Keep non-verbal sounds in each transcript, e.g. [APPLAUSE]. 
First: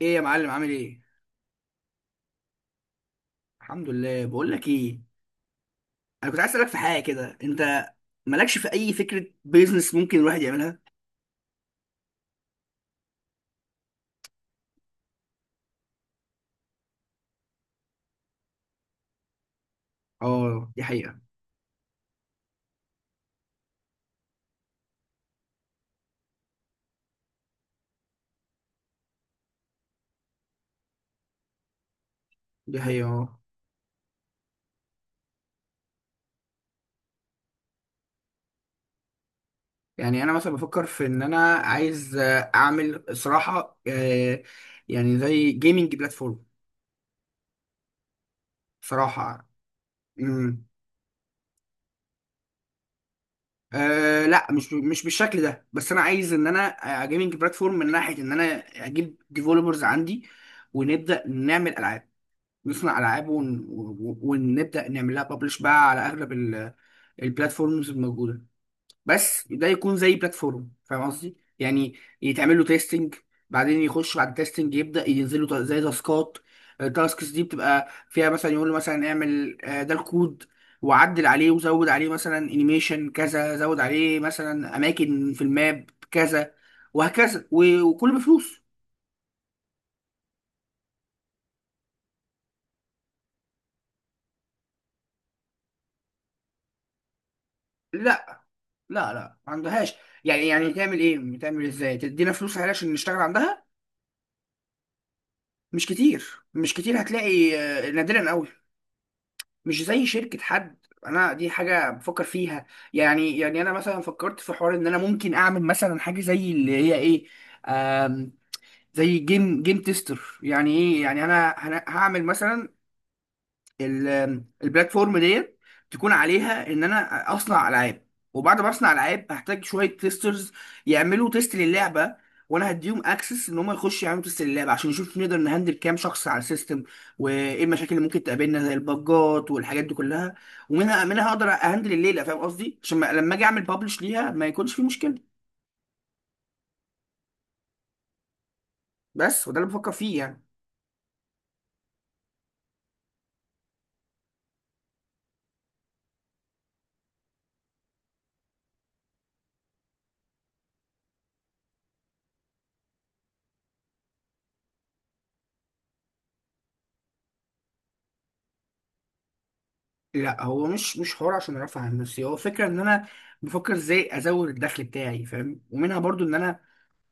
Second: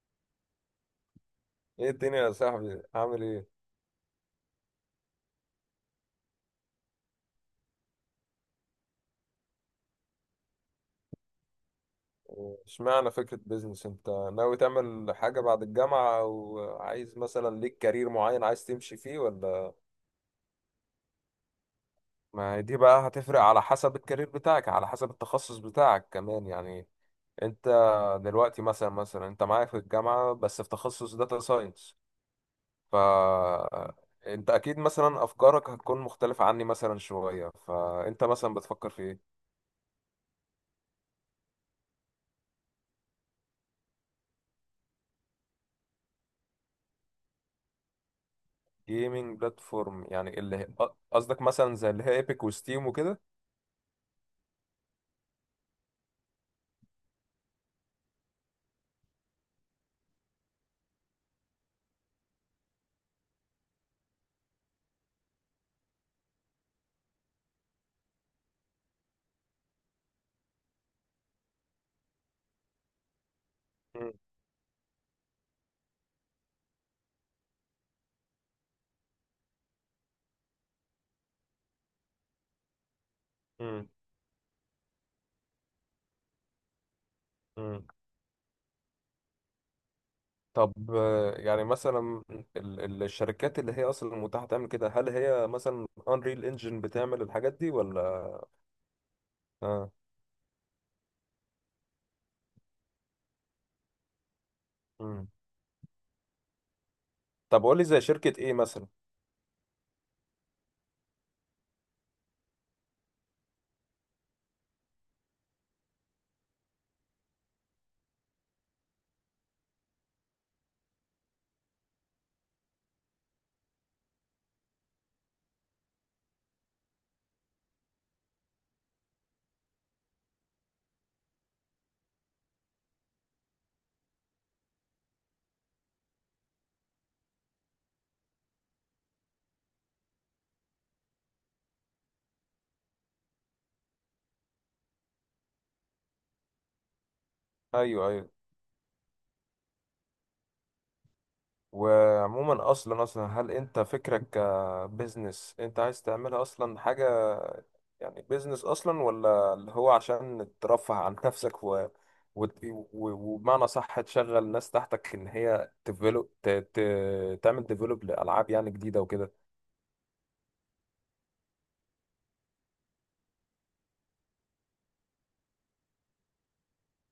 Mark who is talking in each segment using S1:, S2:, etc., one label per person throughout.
S1: ايه يا معلم، عامل ايه؟
S2: ايه الدنيا يا صاحبي عامل ايه؟
S1: الحمد لله. بقول لك ايه، انا كنت عايز اسالك في حاجه كده. انت مالكش في اي فكره بيزنس ممكن الواحد يعملها؟
S2: اشمعنى فكرة بيزنس؟ انت ناوي تعمل حاجة بعد الجامعة او عايز مثلا ليك كارير معين عايز تمشي فيه ولا؟
S1: اه، دي حقيقه.
S2: ما هي دي بقى هتفرق على حسب الكارير بتاعك، على حسب التخصص بتاعك كمان يعني. انت دلوقتي مثلا انت معايا في الجامعة بس في تخصص داتا ساينس.
S1: دي
S2: ف
S1: حقيقه، اه.
S2: انت اكيد مثلا افكارك هتكون مختلفة عني مثلا شوية، فانت مثلا بتفكر في ايه؟
S1: يعني انا مثلا بفكر في ان انا عايز اعمل صراحه، يعني زي جيمنج بلاتفورم،
S2: جيمنج
S1: صراحه.
S2: بلاتفورم يعني
S1: امم.
S2: قصدك مثلا زي اللي هي ايبك وستيم وكده؟
S1: آه، لا، مش بالشكل ده، بس انا عايز ان انا جيمنج بلاتفورم من ناحيه ان انا اجيب ديفلوبرز عندي، ونبدا نعمل العاب، نصنع العاب، ونبدا نعمل لها ببلش بقى على اغلب البلاتفورمز الموجوده. بس ده يكون زي بلاتفورم، فاهم قصدي يعني، يتعمل له تيستنج، بعدين
S2: مم.
S1: يخش بعد التيستنج يبدا ينزل له زي تاسكات. التاسكس دي بتبقى فيها مثلا يقول له مثلا اعمل، ده الكود، وعدل عليه وزود عليه مثلا انيميشن كذا، زود
S2: مم.
S1: عليه مثلا اماكن في الماب كذا، وهكذا
S2: مم.
S1: وكله بفلوس.
S2: طب، يعني مثلا الشركات اللي هي اصلا متاحه تعمل كده، هل هي مثلا انريل انجن بتعمل الحاجات دي ولا؟
S1: لا لا، لا، ما
S2: اه.
S1: عندهاش. يعني تعمل ايه، تعمل ازاي، تدينا فلوس عليها عشان نشتغل عندها؟
S2: مم.
S1: مش كتير، مش كتير هتلاقي،
S2: طب قول لي زي
S1: نادرا
S2: شركه
S1: قوي.
S2: ايه مثلا.
S1: مش زي شركة حد، انا دي حاجة بفكر فيها. يعني انا مثلا فكرت في حوار ان انا ممكن اعمل مثلا حاجة زي اللي هي ايه، آم زي جيم تيستر. يعني ايه، يعني انا هعمل مثلا البلاتفورم ديت تكون عليها ان انا اصنع العاب، وبعد ما اصنع العاب هحتاج شويه تيسترز يعملوا تيست للعبه، وانا هديهم اكسس ان هم يخشوا يعملوا تيست للعبه عشان نشوف نقدر نهندل كام شخص على السيستم، وايه المشاكل اللي ممكن تقابلنا زي الباجات والحاجات دي كلها. ومنها اقدر اهندل الليله، فاهم قصدي، عشان لما اجي اعمل ببلش ليها ما يكونش في مشكله.
S2: ايوه، ايوه.
S1: بس، وده اللي بفكر فيه يعني.
S2: وعموما اصلا هل انت فكرك كبزنس؟ انت عايز تعملها اصلا حاجه يعني بزنس اصلا، ولا اللي هو عشان ترفه عن نفسك وبمعنى صح تشغل ناس تحتك ان هي تعمل ديفلوب لالعاب يعني جديده وكده؟
S1: لا، هو مش حوار عشان ارفع عن نفسي، هو فكره ان انا بفكر ازاي ازود الدخل بتاعي، فاهم، ومنها برضو ان انا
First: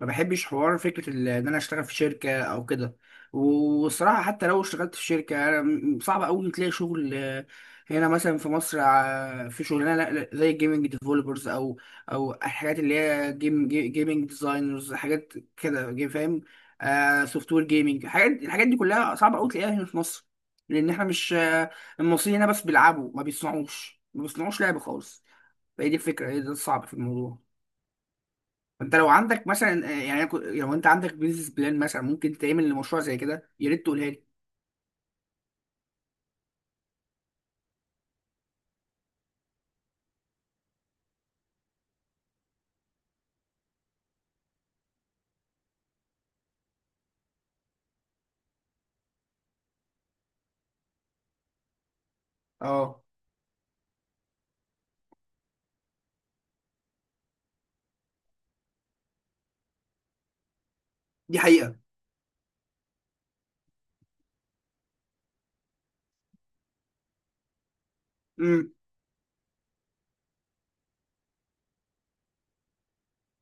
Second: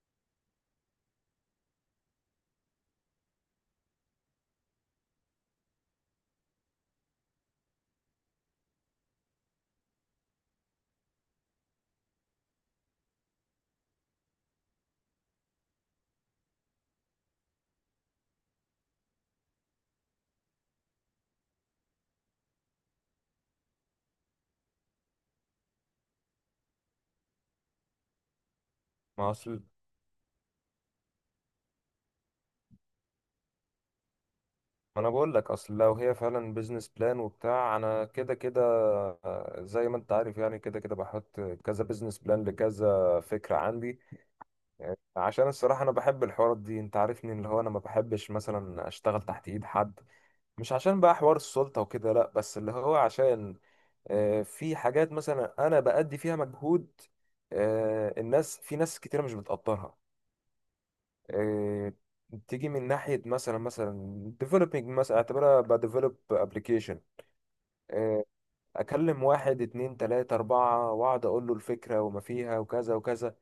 S1: ما بحبش حوار فكرة ان انا اشتغل في شركة او كده. والصراحة حتى لو اشتغلت في شركة، أنا صعب قوي تلاقي شغل، هنا مثلا في مصر، في شغلانة لا، زي الجيمنج ديفلوبرز، او الحاجات اللي هي جيمنج ديزاينرز، حاجات كده، فاهم، سوفت وير جيمنج، الحاجات دي كلها صعب قوي تلاقيها هنا في مصر. لان احنا مش، المصريين هنا بس بيلعبوا، ما بيصنعوش، ما بيصنعوش لعب خالص. فهي دي الفكرة، هي ده الصعب في الموضوع. انت لو
S2: ما
S1: عندك
S2: اصل
S1: مثلا، يعني لو انت عندك بيزنس بلان مثلا ممكن تعمل لمشروع زي كده، يا ريت تقولها لي.
S2: ما انا بقول لك، اصل لو هي فعلا بيزنس بلان وبتاع انا كده كده، زي ما انت عارف، يعني كده كده بحط كذا بيزنس بلان لكذا فكرة عندي. عشان الصراحة انا بحب الحوارات دي، انت عارفني، اللي هو انا ما بحبش مثلا اشتغل تحت ايد حد. مش عشان بقى حوار السلطة وكده، لا، بس اللي هو
S1: اه،
S2: عشان في حاجات مثلا انا بأدي فيها مجهود، الناس، في ناس كتيرة مش بتقدرها.
S1: دي حقيقة.
S2: آه، تيجي من ناحية مثلا developing، مثلا اعتبرها ب develop application. آه،
S1: امم.
S2: أكلم واحد اتنين تلاتة أربعة وأقعد أقول له الفكرة وما فيها وكذا وكذا،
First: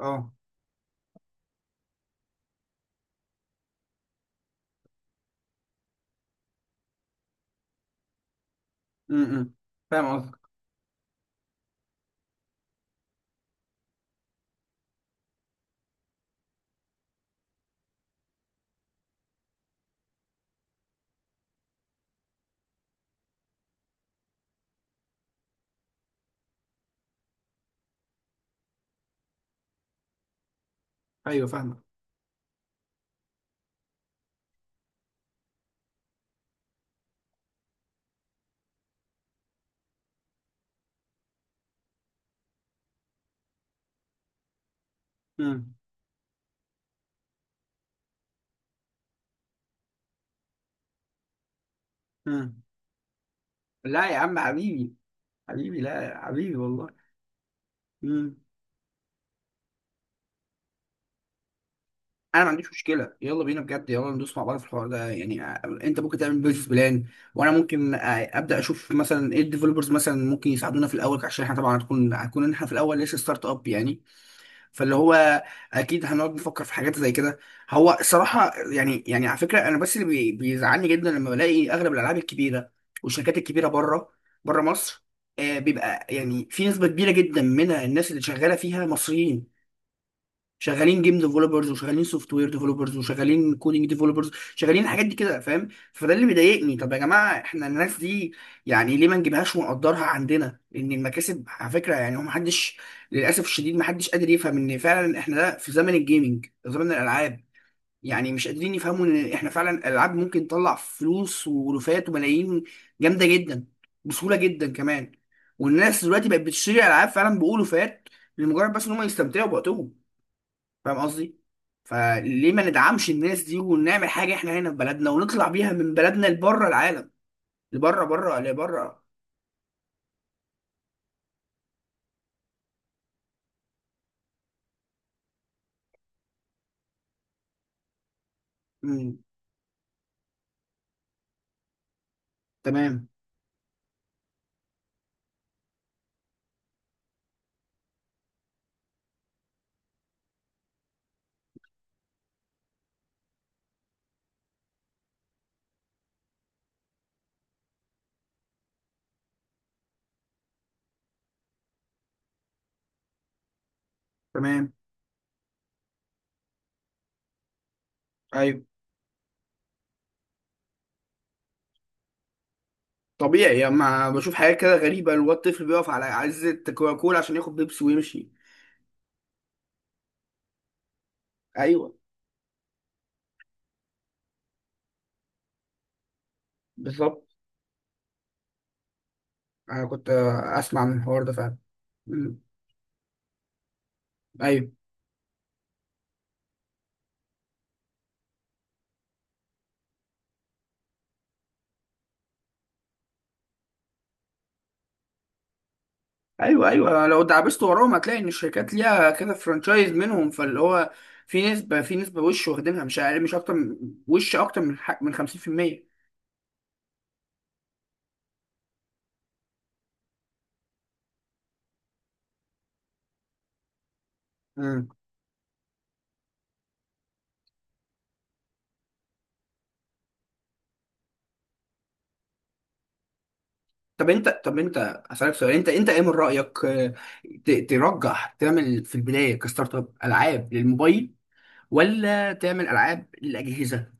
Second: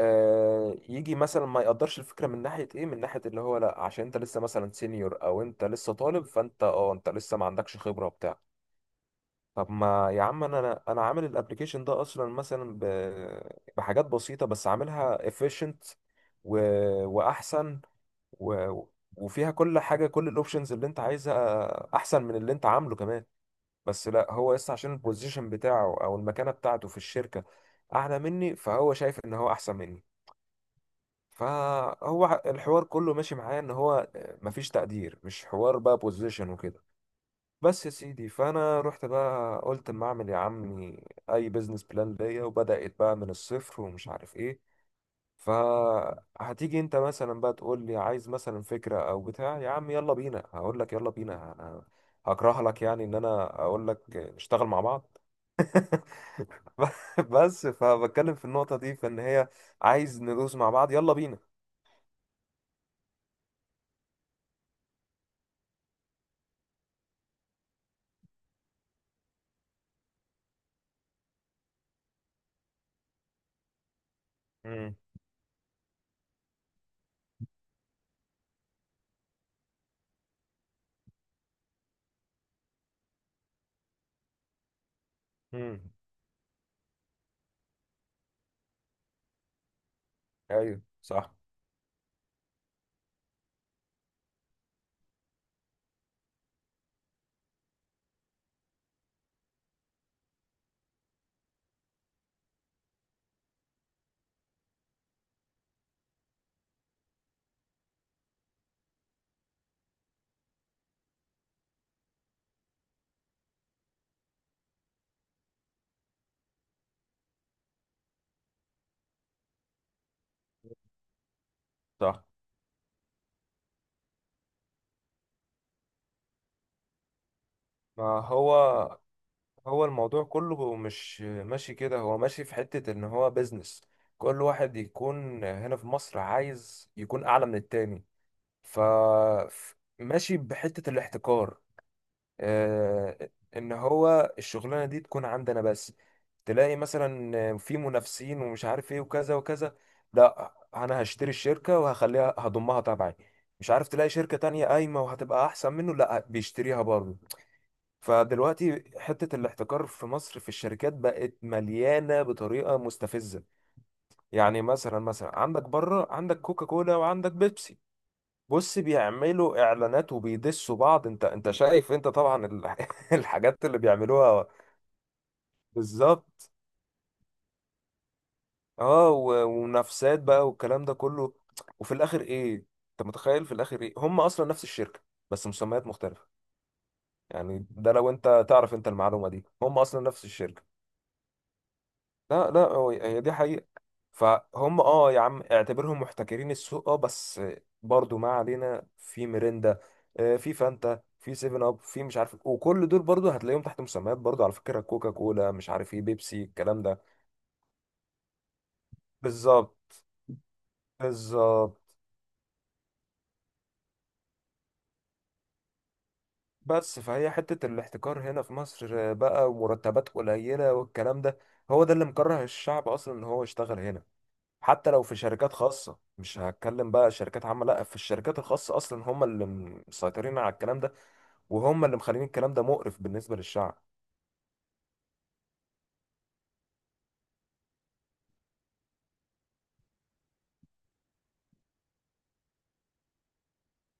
S1: اه.
S2: يجي مثلا ما يقدرش الفكرة من ناحية إيه؟ من ناحية اللي هو لأ، عشان أنت لسه مثلا سينيور، أو أنت لسه طالب، فأنت أنت لسه ما عندكش خبرة وبتاع.
S1: امم،
S2: طب
S1: فاهم
S2: ما يا
S1: قصدك.
S2: عم، أنا عامل الابلكيشن ده أصلا مثلا بحاجات بسيطة، بس عاملها efficient و... وأحسن و... وفيها كل حاجه، كل الاوبشنز اللي انت عايزها، احسن من اللي انت عامله كمان. بس لا، هو لسه عشان البوزيشن بتاعه او المكانه بتاعته في الشركه اعلى مني، فهو شايف ان هو احسن مني.
S1: ايوه فاهمك.
S2: فهو الحوار كله ماشي معايا ان هو مفيش تقدير. مش حوار بقى بوزيشن وكده. بس يا سيدي، فانا رحت بقى قلت اما اعمل يا عمي اي بزنس بلان ليا، وبدات بقى من الصفر ومش عارف ايه.
S1: امم،
S2: فهتيجي انت مثلا بقى تقول لي عايز مثلا فكرة او بتاع، يا عم يلا بينا، هقول لك يلا بينا، انا
S1: امم.
S2: هكره لك يعني ان انا اقول لك
S1: لا يا عم
S2: نشتغل مع
S1: حبيبي،
S2: بعض.
S1: حبيبي، لا يا
S2: [LAUGHS]
S1: حبيبي والله.
S2: بس فبتكلم
S1: امم.
S2: في النقطة دي فان هي عايز ندوس مع بعض، يلا بينا.
S1: انا ما عنديش مشكلة، يلا بينا، بجد يلا ندوس مع بعض في الحوار ده. يعني، انت ممكن تعمل بيزنس بلان، وانا ممكن، ابدا اشوف مثلا ايه الديفلوبرز مثلا ممكن يساعدونا في الاول، عشان احنا طبعا هتكون احنا في الاول لسه ستارت اب يعني. فاللي
S2: امم
S1: هو اكيد هنقعد نفكر في حاجات زي كده. هو الصراحه يعني على فكره، انا بس اللي بيزعلني جدا لما بلاقي اغلب الالعاب الكبيره والشركات الكبيره بره، بره مصر،
S2: امم
S1: بيبقى يعني في نسبه كبيره جدا من الناس اللي شغاله فيها مصريين.
S2: ايوه،
S1: شغالين جيم
S2: صح.
S1: ديفلوبرز، وشغالين سوفت وير ديفلوبرز، وشغالين كودينج ديفلوبرز، شغالين الحاجات دي كده، فاهم. فده اللي مضايقني، طب يا جماعه احنا الناس دي يعني ليه ما نجيبهاش ونقدرها عندنا؟ لان المكاسب على فكره يعني، هو محدش، للاسف الشديد محدش قادر يفهم ان فعلا احنا ده في زمن الجيمنج، زمن الالعاب. يعني مش قادرين يفهموا ان احنا فعلا الالعاب ممكن تطلع فلوس، ولوفات وملايين، جامده جدا، بسهوله جدا كمان. والناس دلوقتي بقت بتشتري العاب فعلا بألوفات، لمجرد بس ان هم يستمتعوا بوقتهم، فاهم قصدي.
S2: صح.
S1: فليه ما ندعمش الناس دي، ونعمل حاجه احنا هنا في بلدنا، ونطلع بيها من بلدنا لبره العالم، لبره،
S2: ما
S1: بره،
S2: هو،
S1: لبره.
S2: هو الموضوع كله مش ماشي كده، هو ماشي في حتة ان هو بيزنس، كل واحد يكون هنا في مصر عايز يكون اعلى من التاني. ف
S1: امم.
S2: ماشي بحتة الاحتكار،
S1: تمام،
S2: آه، ان هو الشغلانة دي تكون عندنا بس. تلاقي مثلا في منافسين ومش عارف ايه وكذا وكذا، لا انا هشتري الشركة وهخليها، هضمها تبعي. مش عارف تلاقي شركة تانية قايمة وهتبقى احسن منه، لا بيشتريها برضه. فدلوقتي حتة الاحتكار في مصر في الشركات بقت مليانة بطريقة مستفزة. يعني
S1: تمام.
S2: مثلا عندك بره عندك كوكا كولا وعندك بيبسي.
S1: ايوه.
S2: بص بيعملوا اعلانات وبيدسوا بعض، انت شايف انت طبعا [LAUGHS]
S1: طبيعي
S2: الحاجات
S1: يعني،
S2: اللي
S1: ما بشوف
S2: بيعملوها.
S1: حاجات كده غريبه، اللي هو الطفل بيقف على
S2: بالظبط.
S1: عزه كوكاكولا عشان ياخد بيبسي ويمشي.
S2: اه ومنافسات بقى والكلام ده كله. وفي
S1: ايوه.
S2: الاخر ايه؟ انت متخيل في الاخر ايه؟ هم اصلا نفس الشركة، بس مسميات مختلفة.
S1: بالظبط.
S2: يعني ده لو انت تعرف انت المعلومة دي، هم
S1: انا
S2: اصلا
S1: كنت،
S2: نفس الشركة.
S1: اسمع من الحوار ده فعلا. امم.
S2: لا، لا، هي دي حقيقة.
S1: ايوه،
S2: فهم، اه يا عم، اعتبرهم محتكرين السوق، اه، بس برضو ما علينا في ميريندا، في فانتا، في سيفن اب، في مش عارف، وكل دول برضو هتلاقيهم تحت مسميات، برضو على فكرة كوكا كولا مش عارف ايه بيبسي
S1: ايوه،
S2: الكلام ده.
S1: ايوه، لو دعبست وراهم هتلاقي ان الشركات ليها كذا فرانشايز
S2: بالظبط.
S1: منهم، فاللي هو في
S2: بالظبط.
S1: نسبه في نسبه وش واخدينها، مش اقل، مش اكتر وش اكتر من حق من 50%.
S2: بس فهي حتة الاحتكار هنا في مصر بقى، ومرتبات قليلة والكلام ده، هو ده اللي مكره الشعب اصلا ان هو يشتغل هنا.
S1: امم.
S2: حتى لو في شركات خاصة، مش هتكلم بقى شركات عامة، لا، في الشركات الخاصة أصلا هم اللي مسيطرين على الكلام ده، وهم اللي مخلين الكلام ده مقرف بالنسبة للشعب.
S1: طب انت، اسالك سؤال، انت ايه من رايك، ترجح تعمل في البدايه كستارت اب العاب للموبايل، ولا تعمل العاب للاجهزه؟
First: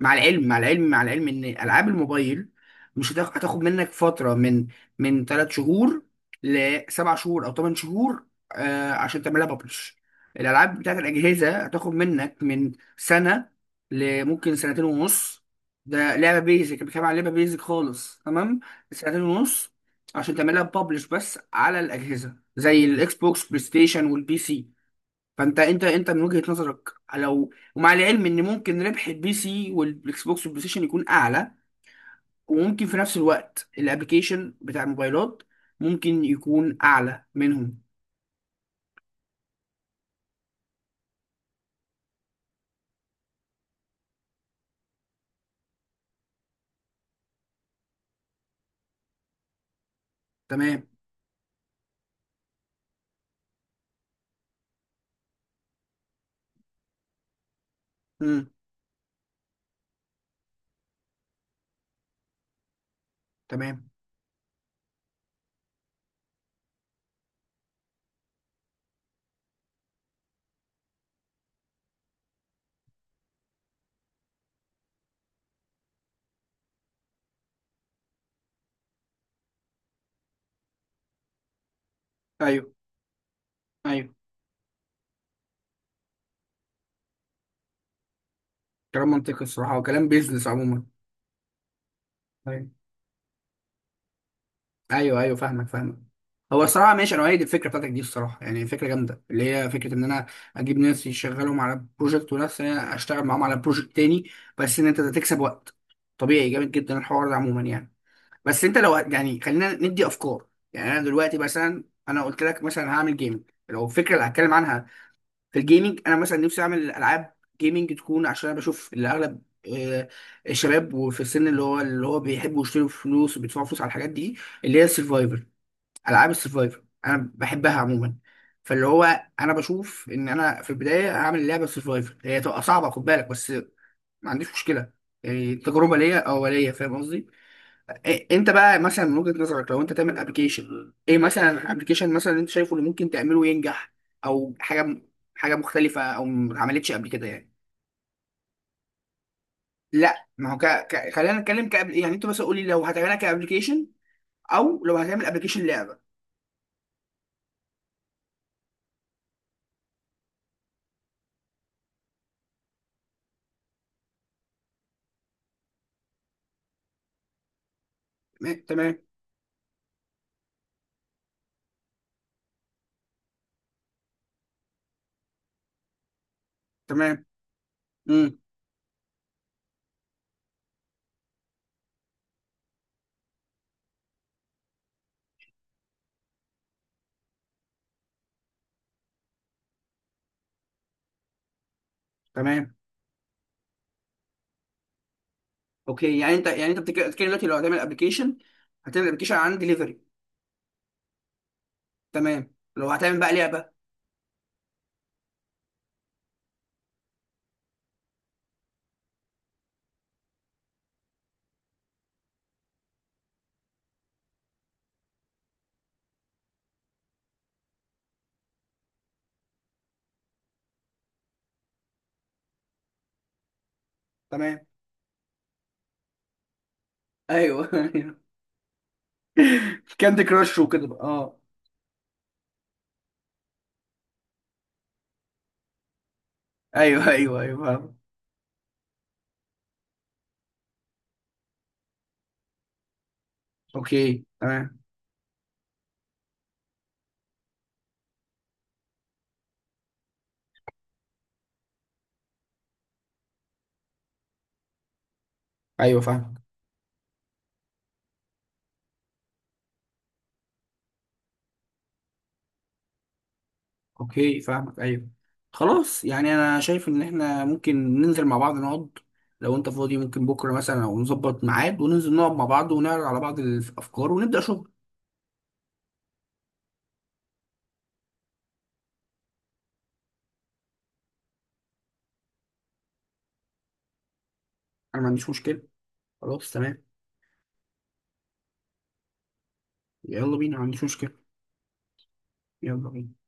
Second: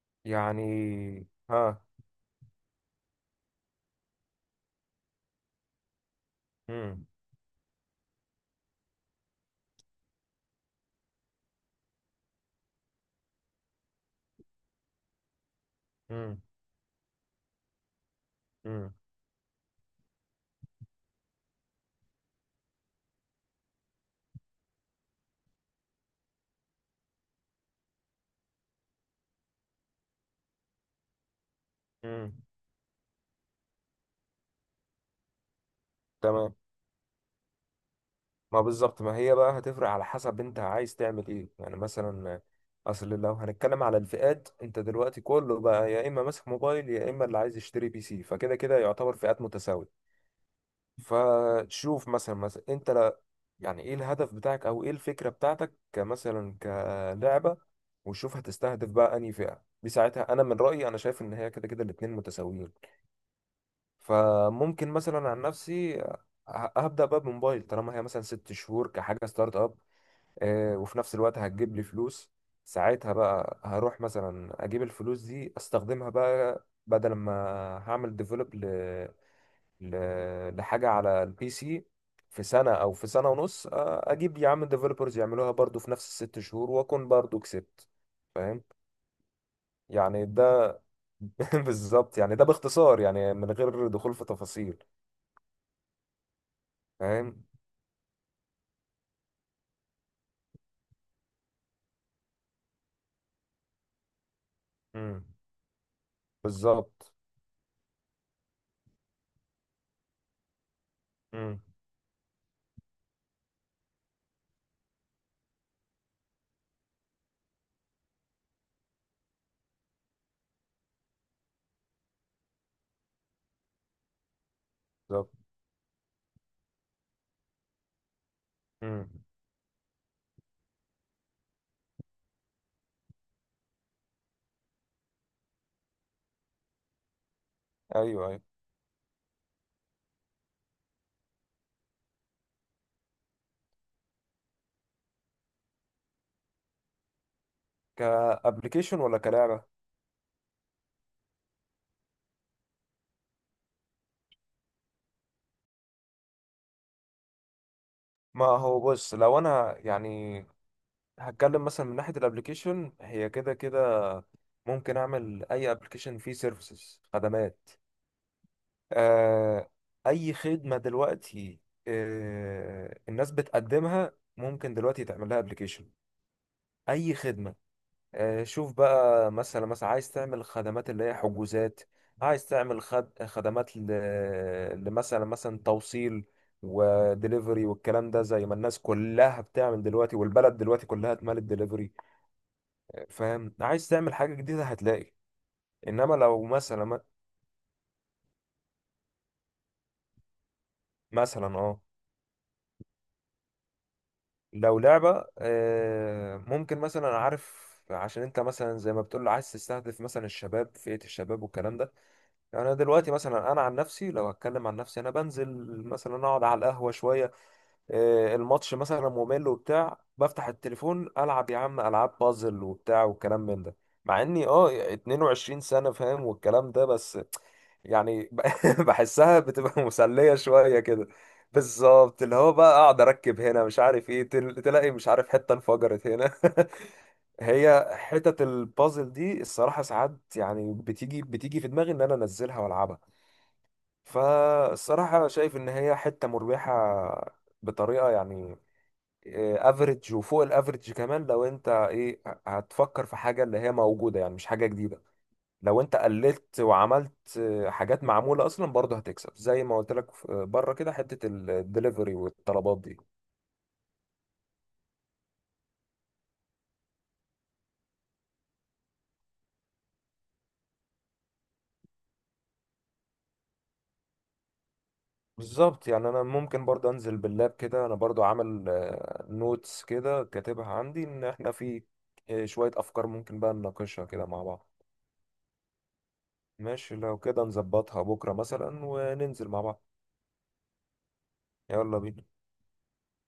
S1: مع
S2: يعني
S1: العلم ان
S2: ها.
S1: العاب الموبايل مش هتاخ- هتاخد منك فتره من، من 3 شهور
S2: مم.
S1: لسبع شهور او 8 شهور، عشان تعملها ببلش. الالعاب بتاعت الاجهزه هتاخد منك من سنه لممكن سنتين ونص. ده لعبه
S2: مم.
S1: بيزك، بتكلم عن لعبه بيزك خالص، تمام.
S2: مم.
S1: سنتين ونص عشان تعملها ببلش، بس على الاجهزه زي الاكس بوكس، بلاي ستيشن، والبي سي. فانت، انت من وجهة نظرك، لو، ومع العلم ان ممكن ربح البي سي والاكس بوكس والبلاي ستيشن يكون اعلى،
S2: مم.
S1: وممكن في نفس الوقت الابليكيشن بتاع الموبايلات ممكن
S2: تمام.
S1: يكون اعلى منهم.
S2: ما بالظبط، ما هي بقى هتفرق على حسب انت عايز تعمل ايه يعني. مثلا اصل لو هنتكلم على الفئات، انت دلوقتي كله بقى يا اما ماسك موبايل يا اما اللي عايز يشتري بي سي، فكده كده يعتبر فئات متساوية.
S1: تمام.
S2: فشوف مثلا انت يعني ايه الهدف بتاعك، او ايه الفكرة بتاعتك كمثلا كلعبة؟ وشوف
S1: امم.
S2: هتستهدف بقى انهي فئة. دي ساعتها انا من رأيي، انا شايف ان هي كده كده الاتنين متساويين.
S1: تمام.
S2: فممكن مثلا عن نفسي هبدأ بقى بموبايل طالما هي مثلا ست شهور كحاجة ستارت اب، وفي نفس الوقت هتجيب لي فلوس. ساعتها بقى هروح مثلا اجيب الفلوس دي استخدمها بقى، بدل ما هعمل ديفلوب لحاجة على البي سي في سنة
S1: ايوه،
S2: أو في سنة ونص،
S1: ايوه،
S2: أجيب يا عم ديفلوبرز يعملوها برضو في نفس الست شهور وأكون برضو كسبت. فاهم؟
S1: كلام منطقي الصراحة، وكلام
S2: يعني
S1: بيزنس
S2: ده
S1: عموما.
S2: [LAUGHS] بالظبط. يعني ده
S1: أيوة.
S2: باختصار يعني من غير دخول في تفاصيل.
S1: ايوه، ايوه، فاهمك، فاهمك. هو الصراحه ماشي، انا اؤيد
S2: فاهم.
S1: الفكره بتاعتك دي الصراحه، يعني فكره جامده، اللي هي فكره ان انا اجيب ناس يشغلهم على بروجكت، وناس انا اشتغل معاهم على بروجكت تاني، بس ان انت
S2: مم.
S1: تكسب وقت. طبيعي، جامد جدا
S2: بالظبط.
S1: الحوار ده عموما يعني. بس انت لو يعني، خلينا ندي افكار. يعني انا دلوقتي
S2: مم.
S1: مثلا، انا قلت لك مثلا هعمل جيمنج، لو الفكره اللي هتكلم عنها في الجيمنج، انا مثلا نفسي اعمل العاب جيمنج تكون، عشان انا بشوف اللي اغلب، آه، الشباب، وفي السن اللي هو بيحبوا يشتروا فلوس وبيدفعوا فلوس على الحاجات دي، اللي هي
S2: بالظبط.
S1: السرفايفل، العاب السرفايفر انا بحبها عموما. فاللي هو
S2: مم.
S1: انا بشوف ان انا في البدايه هعمل لعبه سرفايفر، هي تبقى صعبه، خد بالك بس، ما عنديش مشكله، يعني تجربه ليا اوليه، فاهم قصدي.
S2: أيوه،
S1: إيه
S2: أيوه.
S1: انت بقى، مثلا من وجهه نظرك لو انت تعمل ابلكيشن، ايه مثلا ابلكيشن مثلا انت شايفه اللي ممكن تعمله ينجح، او حاجه، حاجه مختلفه، او ما اتعملتش قبل كده يعني؟
S2: كأبليكيشن ولا كلعبة؟
S1: لا، ما هو خلينا نتكلم كابل، يعني انت مثلا قول لي، لو هتعملها كابلكيشن او لو هتعمل ابلكيشن لعبه.
S2: ما هو بص، لو أنا يعني هتكلم مثلا من ناحية الابليكيشن هي كده كده ممكن أعمل أي ابليكيشن فيه سيرفيسز، خدمات.
S1: تمام. تمام.
S2: آه، أي خدمة دلوقتي الناس بتقدمها ممكن دلوقتي تعمل لها ابلكيشن. أي
S1: تمام.
S2: خدمة.
S1: امم.
S2: شوف بقى مثلا عايز تعمل خدمات اللي هي حجوزات، عايز تعمل خدمات لمثلا، مثلا توصيل ودليفري والكلام ده، زي ما الناس كلها بتعمل دلوقتي، والبلد دلوقتي كلها اتملت دليفري.
S1: تمام.
S2: فاهم؟ عايز تعمل حاجة جديدة هتلاقي. انما
S1: اوكي،
S2: لو
S1: يعني انت
S2: مثلا،
S1: بتتكلم دلوقتي لو هتعمل ابلكيشن، هتعمل ابلكيشن عن دليفري.
S2: مثلا
S1: تمام. لو هتعمل بقى لعبه.
S2: لو لعبة، ممكن مثلا عارف، عشان انت مثلا زي ما بتقول عايز تستهدف مثلا الشباب، فئة الشباب والكلام ده. يعني انا دلوقتي مثلا، انا عن نفسي، لو هتكلم عن نفسي، انا بنزل مثلا اقعد على القهوة شوية، الماتش مثلا ممل وبتاع، بفتح التليفون العب يا عم العاب بازل وبتاع والكلام من ده. مع اني
S1: تمام،
S2: 22 سنة، فاهم، والكلام ده. بس
S1: ايوه، ايوه، [LAUGHS]
S2: يعني [LAUGHS] بحسها بتبقى
S1: كاندي
S2: مسلية
S1: كراش
S2: شوية
S1: وكده، بقى
S2: كده.
S1: اه.
S2: بالظبط، اللي هو بقى اقعد اركب هنا مش عارف ايه، تلاقي مش عارف حتة انفجرت هنا.
S1: ايوه، ايوه،
S2: [LAUGHS]
S1: ايوه،
S2: هي
S1: فاهم.
S2: حتت البازل دي الصراحة ساعات يعني بتيجي بتيجي في دماغي ان انا انزلها والعبها.
S1: اوكي. تمام.
S2: فالصراحة شايف ان هي حتة مربحة بطريقة يعني افريج وفوق الافريج كمان. لو انت ايه، هتفكر في حاجه اللي هي موجوده يعني مش حاجه جديده، لو انت
S1: ايوه فاهمك.
S2: قللت وعملت حاجات معموله اصلا برضه هتكسب زي ما قلت لك بره كده حته الدليفري والطلبات دي.
S1: اوكي فاهمك. ايوه. خلاص، يعني انا شايف ان احنا ممكن ننزل مع بعض، نقعد، لو انت فاضي ممكن بكره مثلا، او نظبط ميعاد وننزل نقعد مع بعض، ونعرض على بعض الافكار، ونبدا شغل.
S2: بالظبط. يعني انا ممكن برضه انزل باللاب كده، انا برضه عامل نوتس كده كاتبها عندي ان احنا في شويه افكار ممكن بقى نناقشها كده مع بعض.
S1: انا ما عنديش مشكله. خلاص تمام.
S2: ماشي، لو كده نظبطها بكره مثلا وننزل مع بعض.
S1: يلا بينا، ما عنديش مشكله.
S2: يلا بينا.
S1: يلا بينا.